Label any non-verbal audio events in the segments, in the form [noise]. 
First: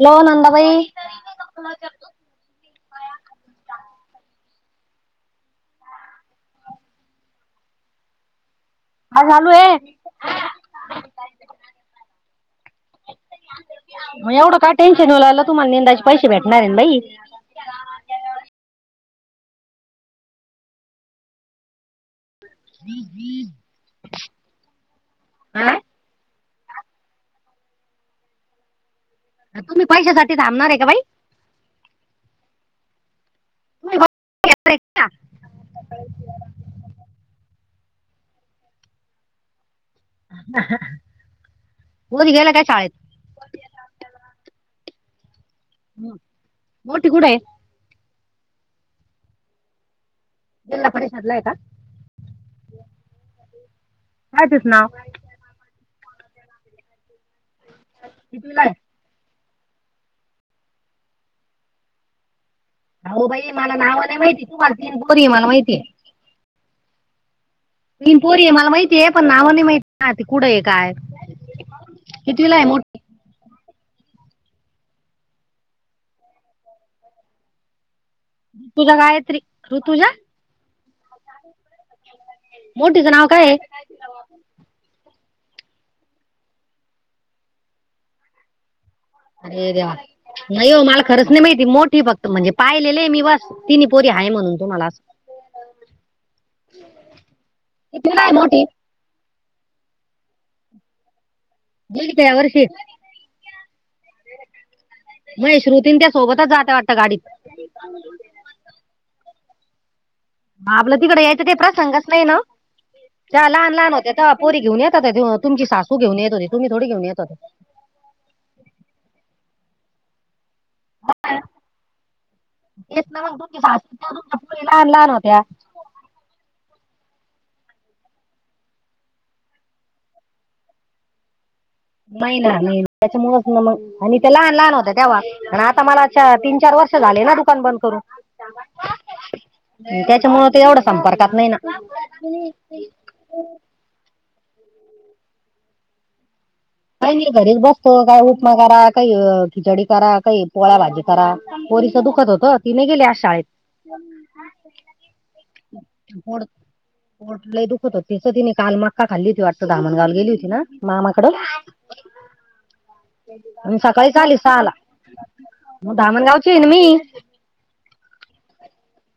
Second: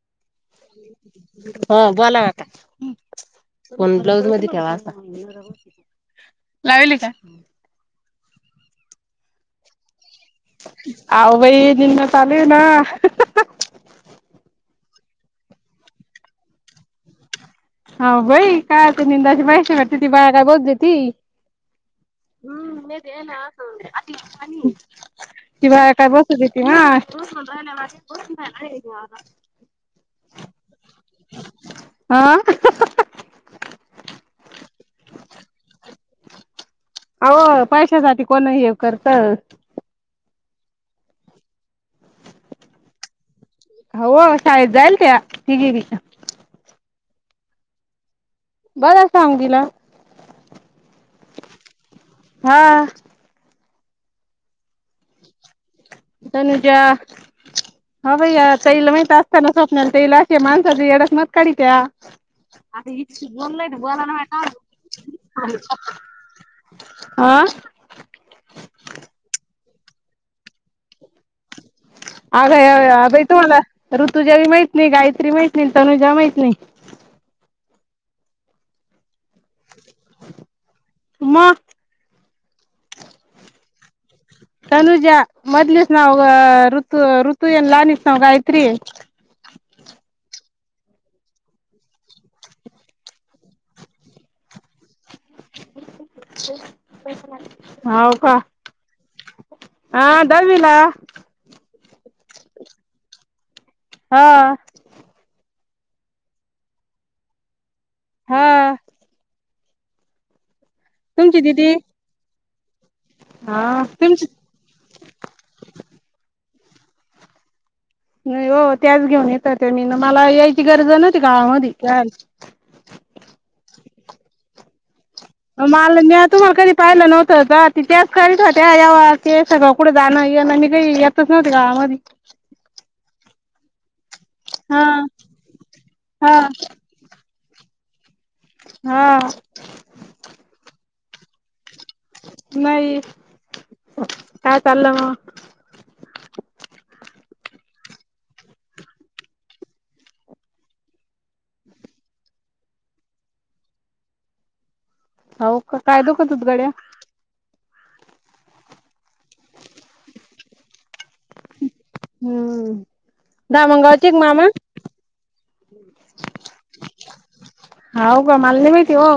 Hello Nandabai ह बोला वाता कोण ब्लाऊज मध्ये घ्यावा असा लावेल का आज चालू आहे अह बाई निना चाले ना मग एवढं काय टेन्शन होला तुम्हाला निंदायचे पैसे भेटणार बाई हा भाई कायते निंदाची बाैशी करते ती बाया काय बोतते ती हम्म म येन ति बा हा काय बसत येते ना ह ह आ तुम्हीैसासाठी थबणार आहे का बाई हा [unintelligible] [inaudible] अह पैशासाठी कोण हे करत ओद गला काय शा येत हो शाळेत जायल त्या तिन्ही ह मोठीे कुड आहे बर सांग तला जिल्हा परिषद ला आहे का हा कायचच नाव तनुजा भैया कितवीला आहे? तल म त ना स्वप्नलेत इलाशे मानसज एडच म काडित्या अ बाई मला नाव नाही माहिती तूमन बोरी आहे मला माहितीये हा तीन पोरी आहे मला माहितीय आहे पण नावाने माहिती ना कुठं आहे काय कितवीला आहे अगय मोठी? आगई तु म्ह्हाला [unintelligible] [inaudible] ऋतुजा माहित नाही गायत्री माहित नाही तनुजा माहित नाही ऋतुजा गायत्री ऋतुजा मग. मोठीचं नाव काय ए? [unintelligible] [inaudible] तनुज मदलच नव अ ऋतू ऋतू येन लाानस नव गात्री अरे देवा नाही ओ मला खरंच नाही माहिती, मोठी फक्त म्हणजे पाहिलेले आहे मी बस तिनी पोरी आहे म्हणून तुमाला अस हाव कितवीला आहे का? मोठी आ दहावीला गेली का यावर्षी? हा माहे श्रुतीं अन् त्या सोबतच जाता वाटतं गाडीत हा आ. आपलं तिकडं तुमची यायचं काई दिदी? प्रसंगच नाही ना, ओ त्या लहान हा. लहान होत्या तुमची तवा पोरी घेऊन येत होत्या, तुमची सासू घेऊ येत होती, तु्म्ही थोडी घेऊन येत होता. नाही हो त्याच घेऊन येत, ते मी मला यायची गरज नव्हती काळामधी इतना ना मग दोन दिवस थांब लहान लहान होत्या माल म्या तुम्हाला कधी पाहिलं नव्हतं, जा आतीच त्याच करीत होत्या व्यववार ते सगळं कुठ जाणं येणं मी काही येतच नव्हते, गावामधी नाही ना नाही, त्याच्यामुळेच मग आणि ते लहान लहान हा होत्या, तेव्हा पण आता मला हा तीन चार वर्ष वर्ष झाले ना दुकान बंद करून हा. त्याच्यामूळ ते एवढ संपर्कात नाही ना. नाही काय चाललं मग? काय मी घरीच बसतो काही उपमा करा काही खिचडी करा काही, पोळ्या भाजी करा पोरीच दुखत होत ति नाई गेली आज शाळेत. हाव का काय दुखत गड्या? पोठ लई दुखत होती, तिचं तिने काल मक्का खाल्ली होती वाटत, धामणगावला गेली होती ना मामाकडं हम्म. म दामणगावचे सकाळीच का आली मामा? सहाला, मग धामणगावची हाएना मी हाव का मला नाही माहिती ओ?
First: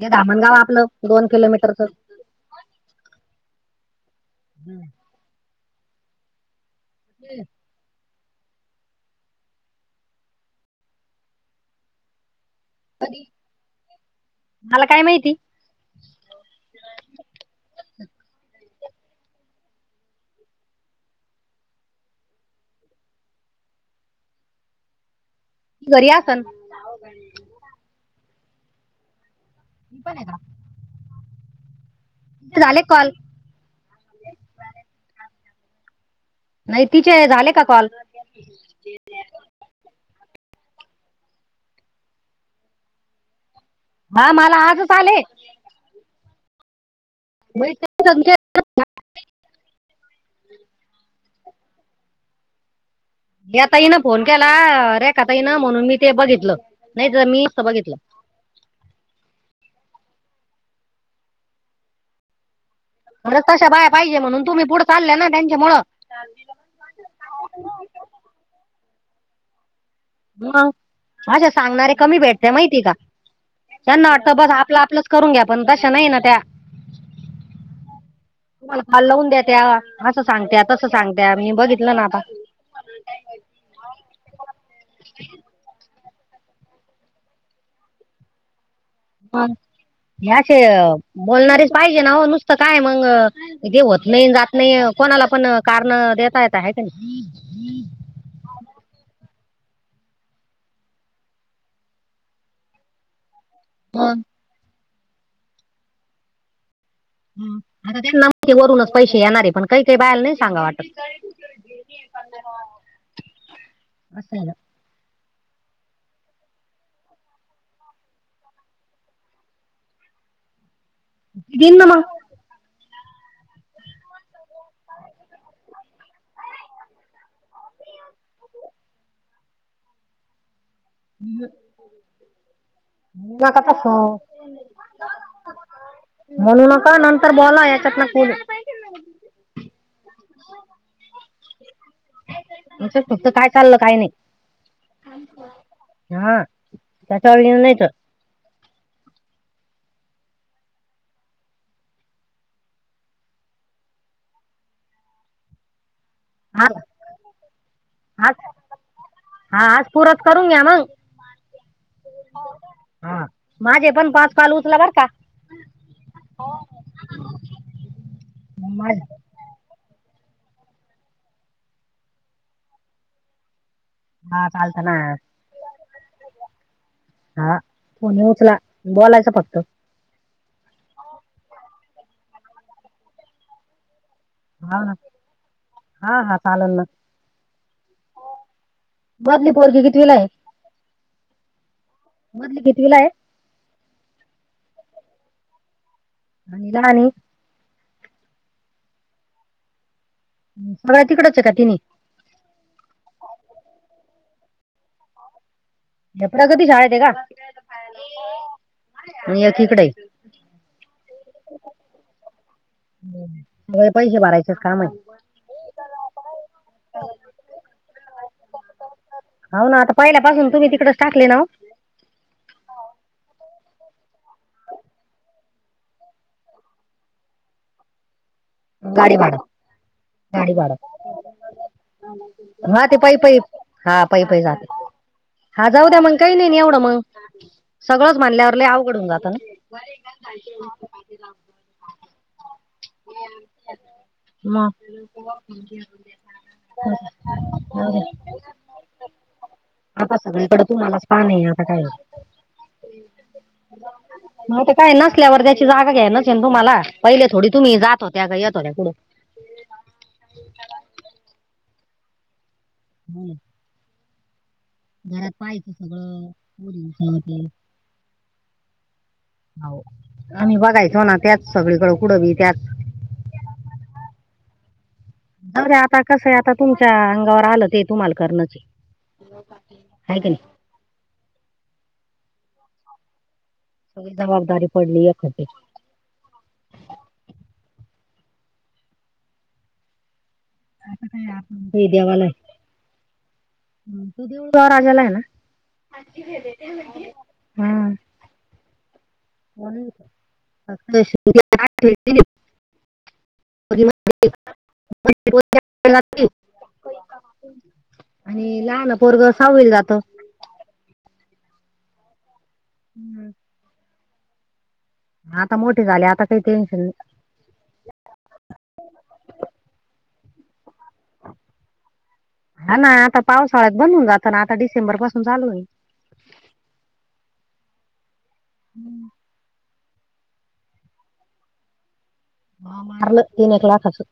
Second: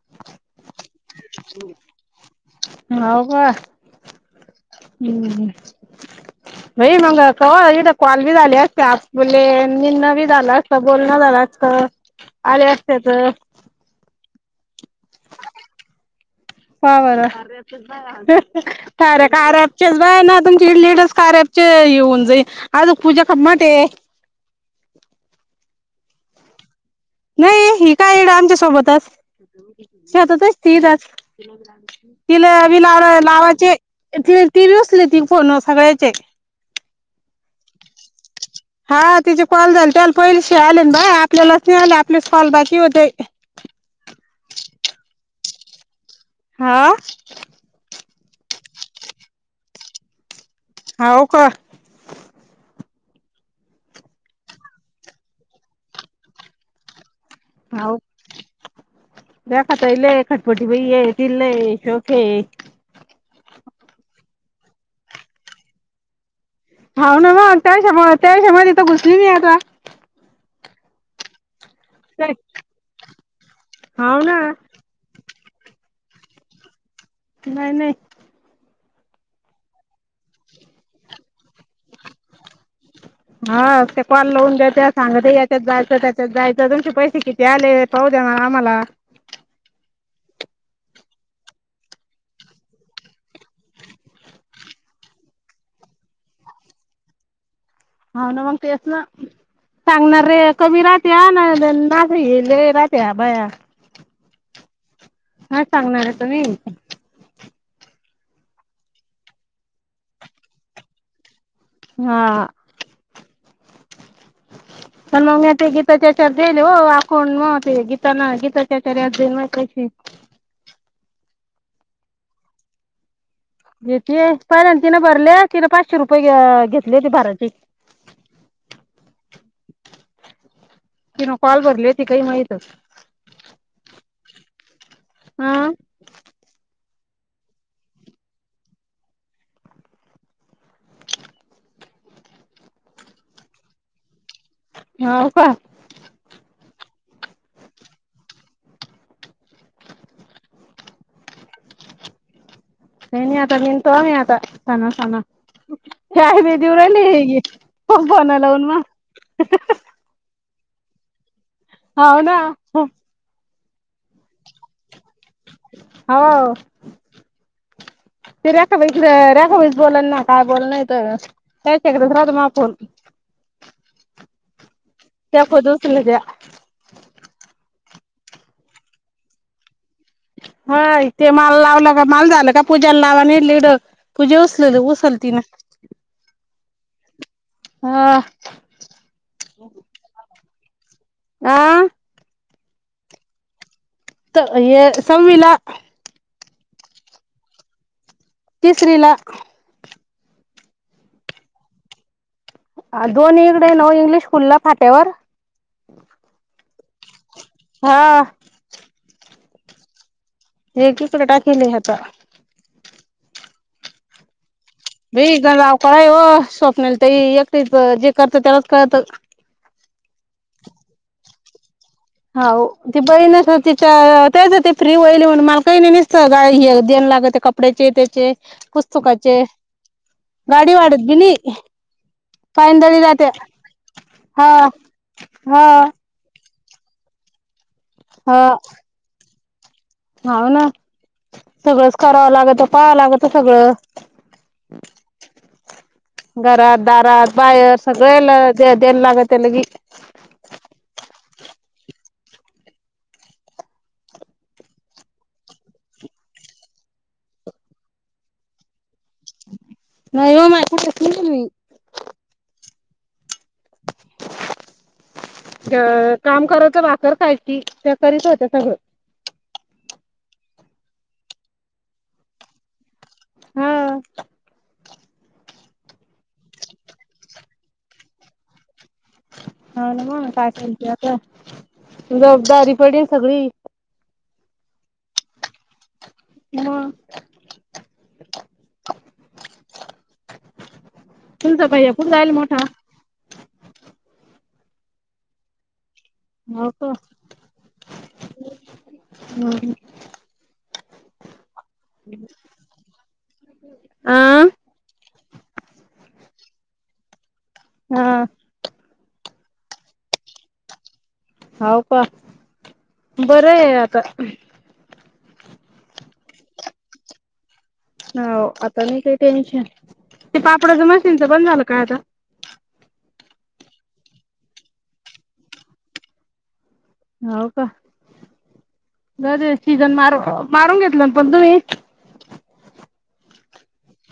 हे धामणगाव आपलं. दोन किलोमीटरचं हुं हाव का? हम्म. हुं हुं लई वंगाळ कवा इल कॉल बी झाले असते, आज मले निणं बी झालं असत, बोलणं झालं असत, आले असते. त्याच मला काय माहिती? का बर? [unintelligible] काऱ्या काऱ्याचेच बाई ना तुमची इडली एक दिवस कारयाचे येऊन जाईल. अजून पूजा कमाटे हाये. त घरी असन. नाही ही काय? इड आमच्या सोबतच शेतातच तिचे असती आज तिला झाले बी लाव कॉल लावाचे, ति बी उचलति फोन सगळ्याचे नाही तिचे झाले का कॉल? हा तिचे कॉल झालते पैसे आले न बा, आपल्यालाच नाही आले, आपलेच कॉल बाकी होते. हा मला आजच आले. हां. म संख्या [unintelligible] हाव का? या ताई न फोन केला आ रेखाताई न, म्हणून मी ते बघितलं नाही तर मी बघितलं ह द खात येल खटपटी बाई ये ति नाही शोके अरे तशा बाहे पाहिजे म्हणून तुम्ही पुढ चाल ना त्यांच्यामुळं ब हाव ना मग त्याच्यामुळ तेष्या मध्ये तर घुसली मी आता म अशा सांगणारे कमी भेटते माहितीए का? त्यांना हाव वाटत ना बस आपलं आपलं. करून घ्या पण तशा नाही ना त्या नाही नाही तुम्हाला काल लावून द्याेत या असं सांगत्या तसं सांगत्या मी बघितलं ना आता हा ते कॉल लावून द्याेत सांगते याच्यात जायचं त्याच्यात जायचं तुमचे पैसे किती आले पाह दे ना आम्हाला ह या अस बोलणारीच पाहिजे ना हो नुसतं काय मग तेे होत नाही जात नाही कोणाला पण कारण देता येत आहे का नाही हो ना मग तेच ना सांगणार रे कमी राहते ना ना र राहते ह बाया हा हय सांगणार आहे तुम्ही आता त्यांना माहिती वरूनच पैसे येणारे पण काही काही बाहेला नाही सांगा वाटत असं आहे ना. हा पण मगी ते गीताच्याचार देईल हो आपण मग ते गीताना गीताच्याचार याईल म कसे दिंदमा येत पहिले तिनें भरले तिने पाचशे रुपये घेतले होती भाराची ति ना कॉल भरली ती काही माहितच ना काताास हा म्हणू नका नंतर बोला याच्यात ना कु च्या फक्त काय चाललं काही हो का नाही हा त्याच्या घेऊन नाहीत तेन आता बन त म आता सना सना शाही ब आज देवराली हे प आज बणाला उन्मा हा आज पुरत करून घ्या मग होान हा माझे पण पाच पाल उचला बर का ह ते माझे रखाैख बोला ना काय बोल नाही तर त्यायच एक दस राहत मग आपण हा चालत ना त्याको दो सुलज्या हा फोन उचला बोलायचं फक्त हा ते माल लावलं का माल झालं का पूजाला लावाने िड पूजा उसलेली उसल ति ना हा हा चालून ना हा बदली पोरगे किती वला आहे आ मधली घेतलीला आहे ये संविला आणिला आणि केसरीला सगळ्या तिकडच का ति दोन इकडे नऊ इंग्लिश स्कूलला फाट्यावर जपडा कधी झााळ ते का हा मग एकीकडे एक कीकडे टाकेली हता पैसे भरायचेच काम आहे भीण राव क आहे हो स्वप्नाला त एकटेच जे करत त्यालाच कळत हो ना आता पहिल्यापासून तुम्ही तिकडेच टाकले ना हो ती बहीणस तिच्या तेच ते फ्री वईली म्हणून मला काही नाही नसत देयन लागत ते कप कपड्याचे त्याचे गाडी भाडं पुस्तुकाचे गाडी वाढत बी नाही हा ते पायंदळी पै जाते पै हा पै पै हा जाते हा जाऊ द्या मंग काही नाही नाही एवढं मग सगळंच मानल्यावर ल अवघडून जातं ना हव ना सगळंच करावं लागत पाहावं लागत सगळं हो ब ब घरात दारात बाहेर सगळे द्यायला लागत त्या ली आता सगळीकडे तुम्हालाच पाह नाही आहे आता काय म ते काय नसल्यावर त्याची जागा घ्या नच येन तुम्हाला पहिले थोडी तुम्ही जातो त्याकडे येतो त्याकडून नाही हो मालही हम हम अ काम करत वाकरर खायची त्या करीत होत्या सगळं हो आणिम्ही बघायचो ना त्याच सगळीकडें उडवी त्याच हा रे आता कसं आता तुमच्या अंगावर आलं ते तुम्हाला करण्याची होा ना मग काय कयते आता जबाबदारी पडेल सगळी सगळी जबाबदारी पडली एखा हम आ तुमचा का भैय्या कुठं द्यावाला जायला मोठा? राजाला आहे ना हो का. हा [unintelligible] पोरगी मोठी आह [unintelligible] हा आणि लहान पोरग सावल जातं होाव का बरं आहे आता आता मोठे झाले आता काही टेन्शन नाही हो आता नाहीी काही टेन्शन ते पापडाच मशीनचं पण झालं काय आता हा ना आता पावसाळ्यात बंद होून जात ना आता डिसेंबर पासून चालू आहे हो का हम्म बरे सीजन मार मारून घेतलं पण तुम्ही ह मारलं तीन एक लाखच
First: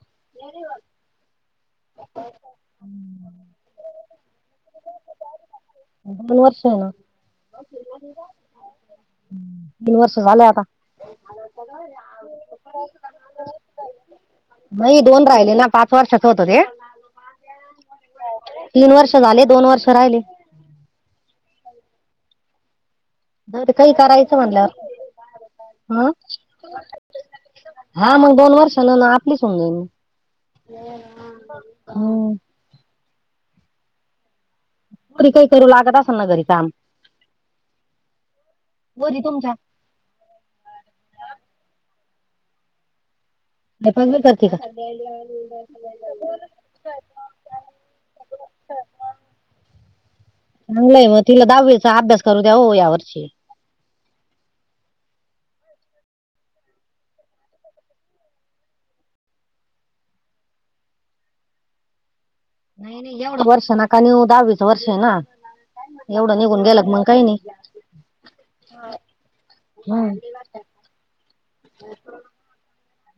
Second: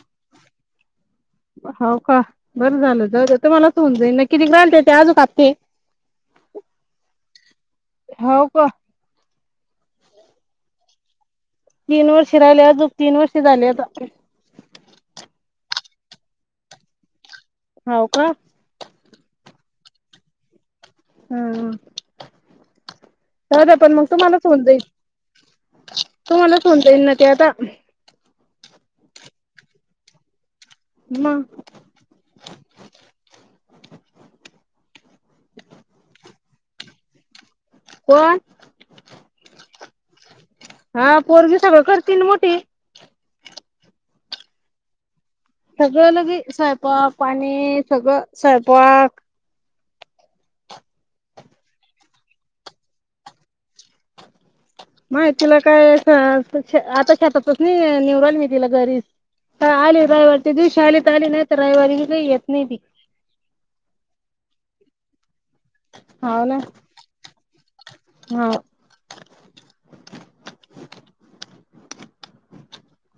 नाही वा हो का बरं झालं जाऊ तुम्हाला सऊ [unintelligible] न जाईन न किती ग्रा [unintelligible] नट य ते आजू कापते मनु वर्ष ना हो का? तीन वर्ष सहा झालय आता तीन वर्ष राहिले अजून तीन वर्ष झाले आता नाही दोन राहिले ना पाच वर्षाचं होतं ते हो का? तीन वर्ष झाले दोन वर्ष राहिले. हं तर द पण काही मग करायचं तुम्हाला फोन म्हणल्यावर जाईल ह तुम्हाला सोन जाईन ना ते आता हा मग दोन वर्ष न ना आपलीच होऊ जाईनं म म हं री काही कररी लागतास न घरी काम कोण? पोरी तुमच्या हा पोरगी सगळं करती ना मोठी स्वयंपाक पण करती का? सगळं लगी स्वयंपाक पाणी सगळं स्वयंपाक लंय मग तिला दहावीचा अभ्यास करू द्या वो या वर्षी नाय तिला काय अस आता शेतातच नाही निहुन राहीली मी तिला घरीच त्या आली रविवार च्या दिवशी आली त आली नाय त रयवारीही येत नाय. नाय नाय एवढ वर्ष नका नेऊ दहावीच वर्षे आहे ना. एवढं हाव ना निघून गेला मंग काही नाही हा हं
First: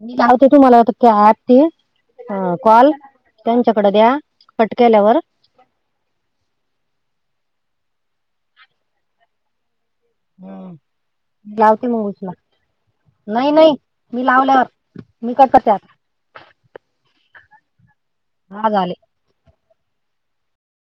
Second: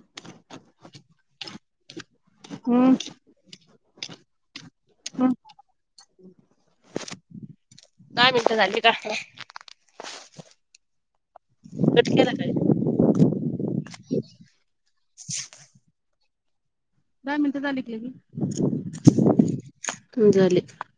मी लावते तुम्हाला ते आठ ते कॉल हम्म त्यांच्याकड द्या कट केल्यावर दहा मिनिट झाली का? हं मी लावती मंग उचला. नाही नाही मी लावल्यावर मी कट करते आता. दहा मिनिटं झाली की लगी हा झाले. हो झाले.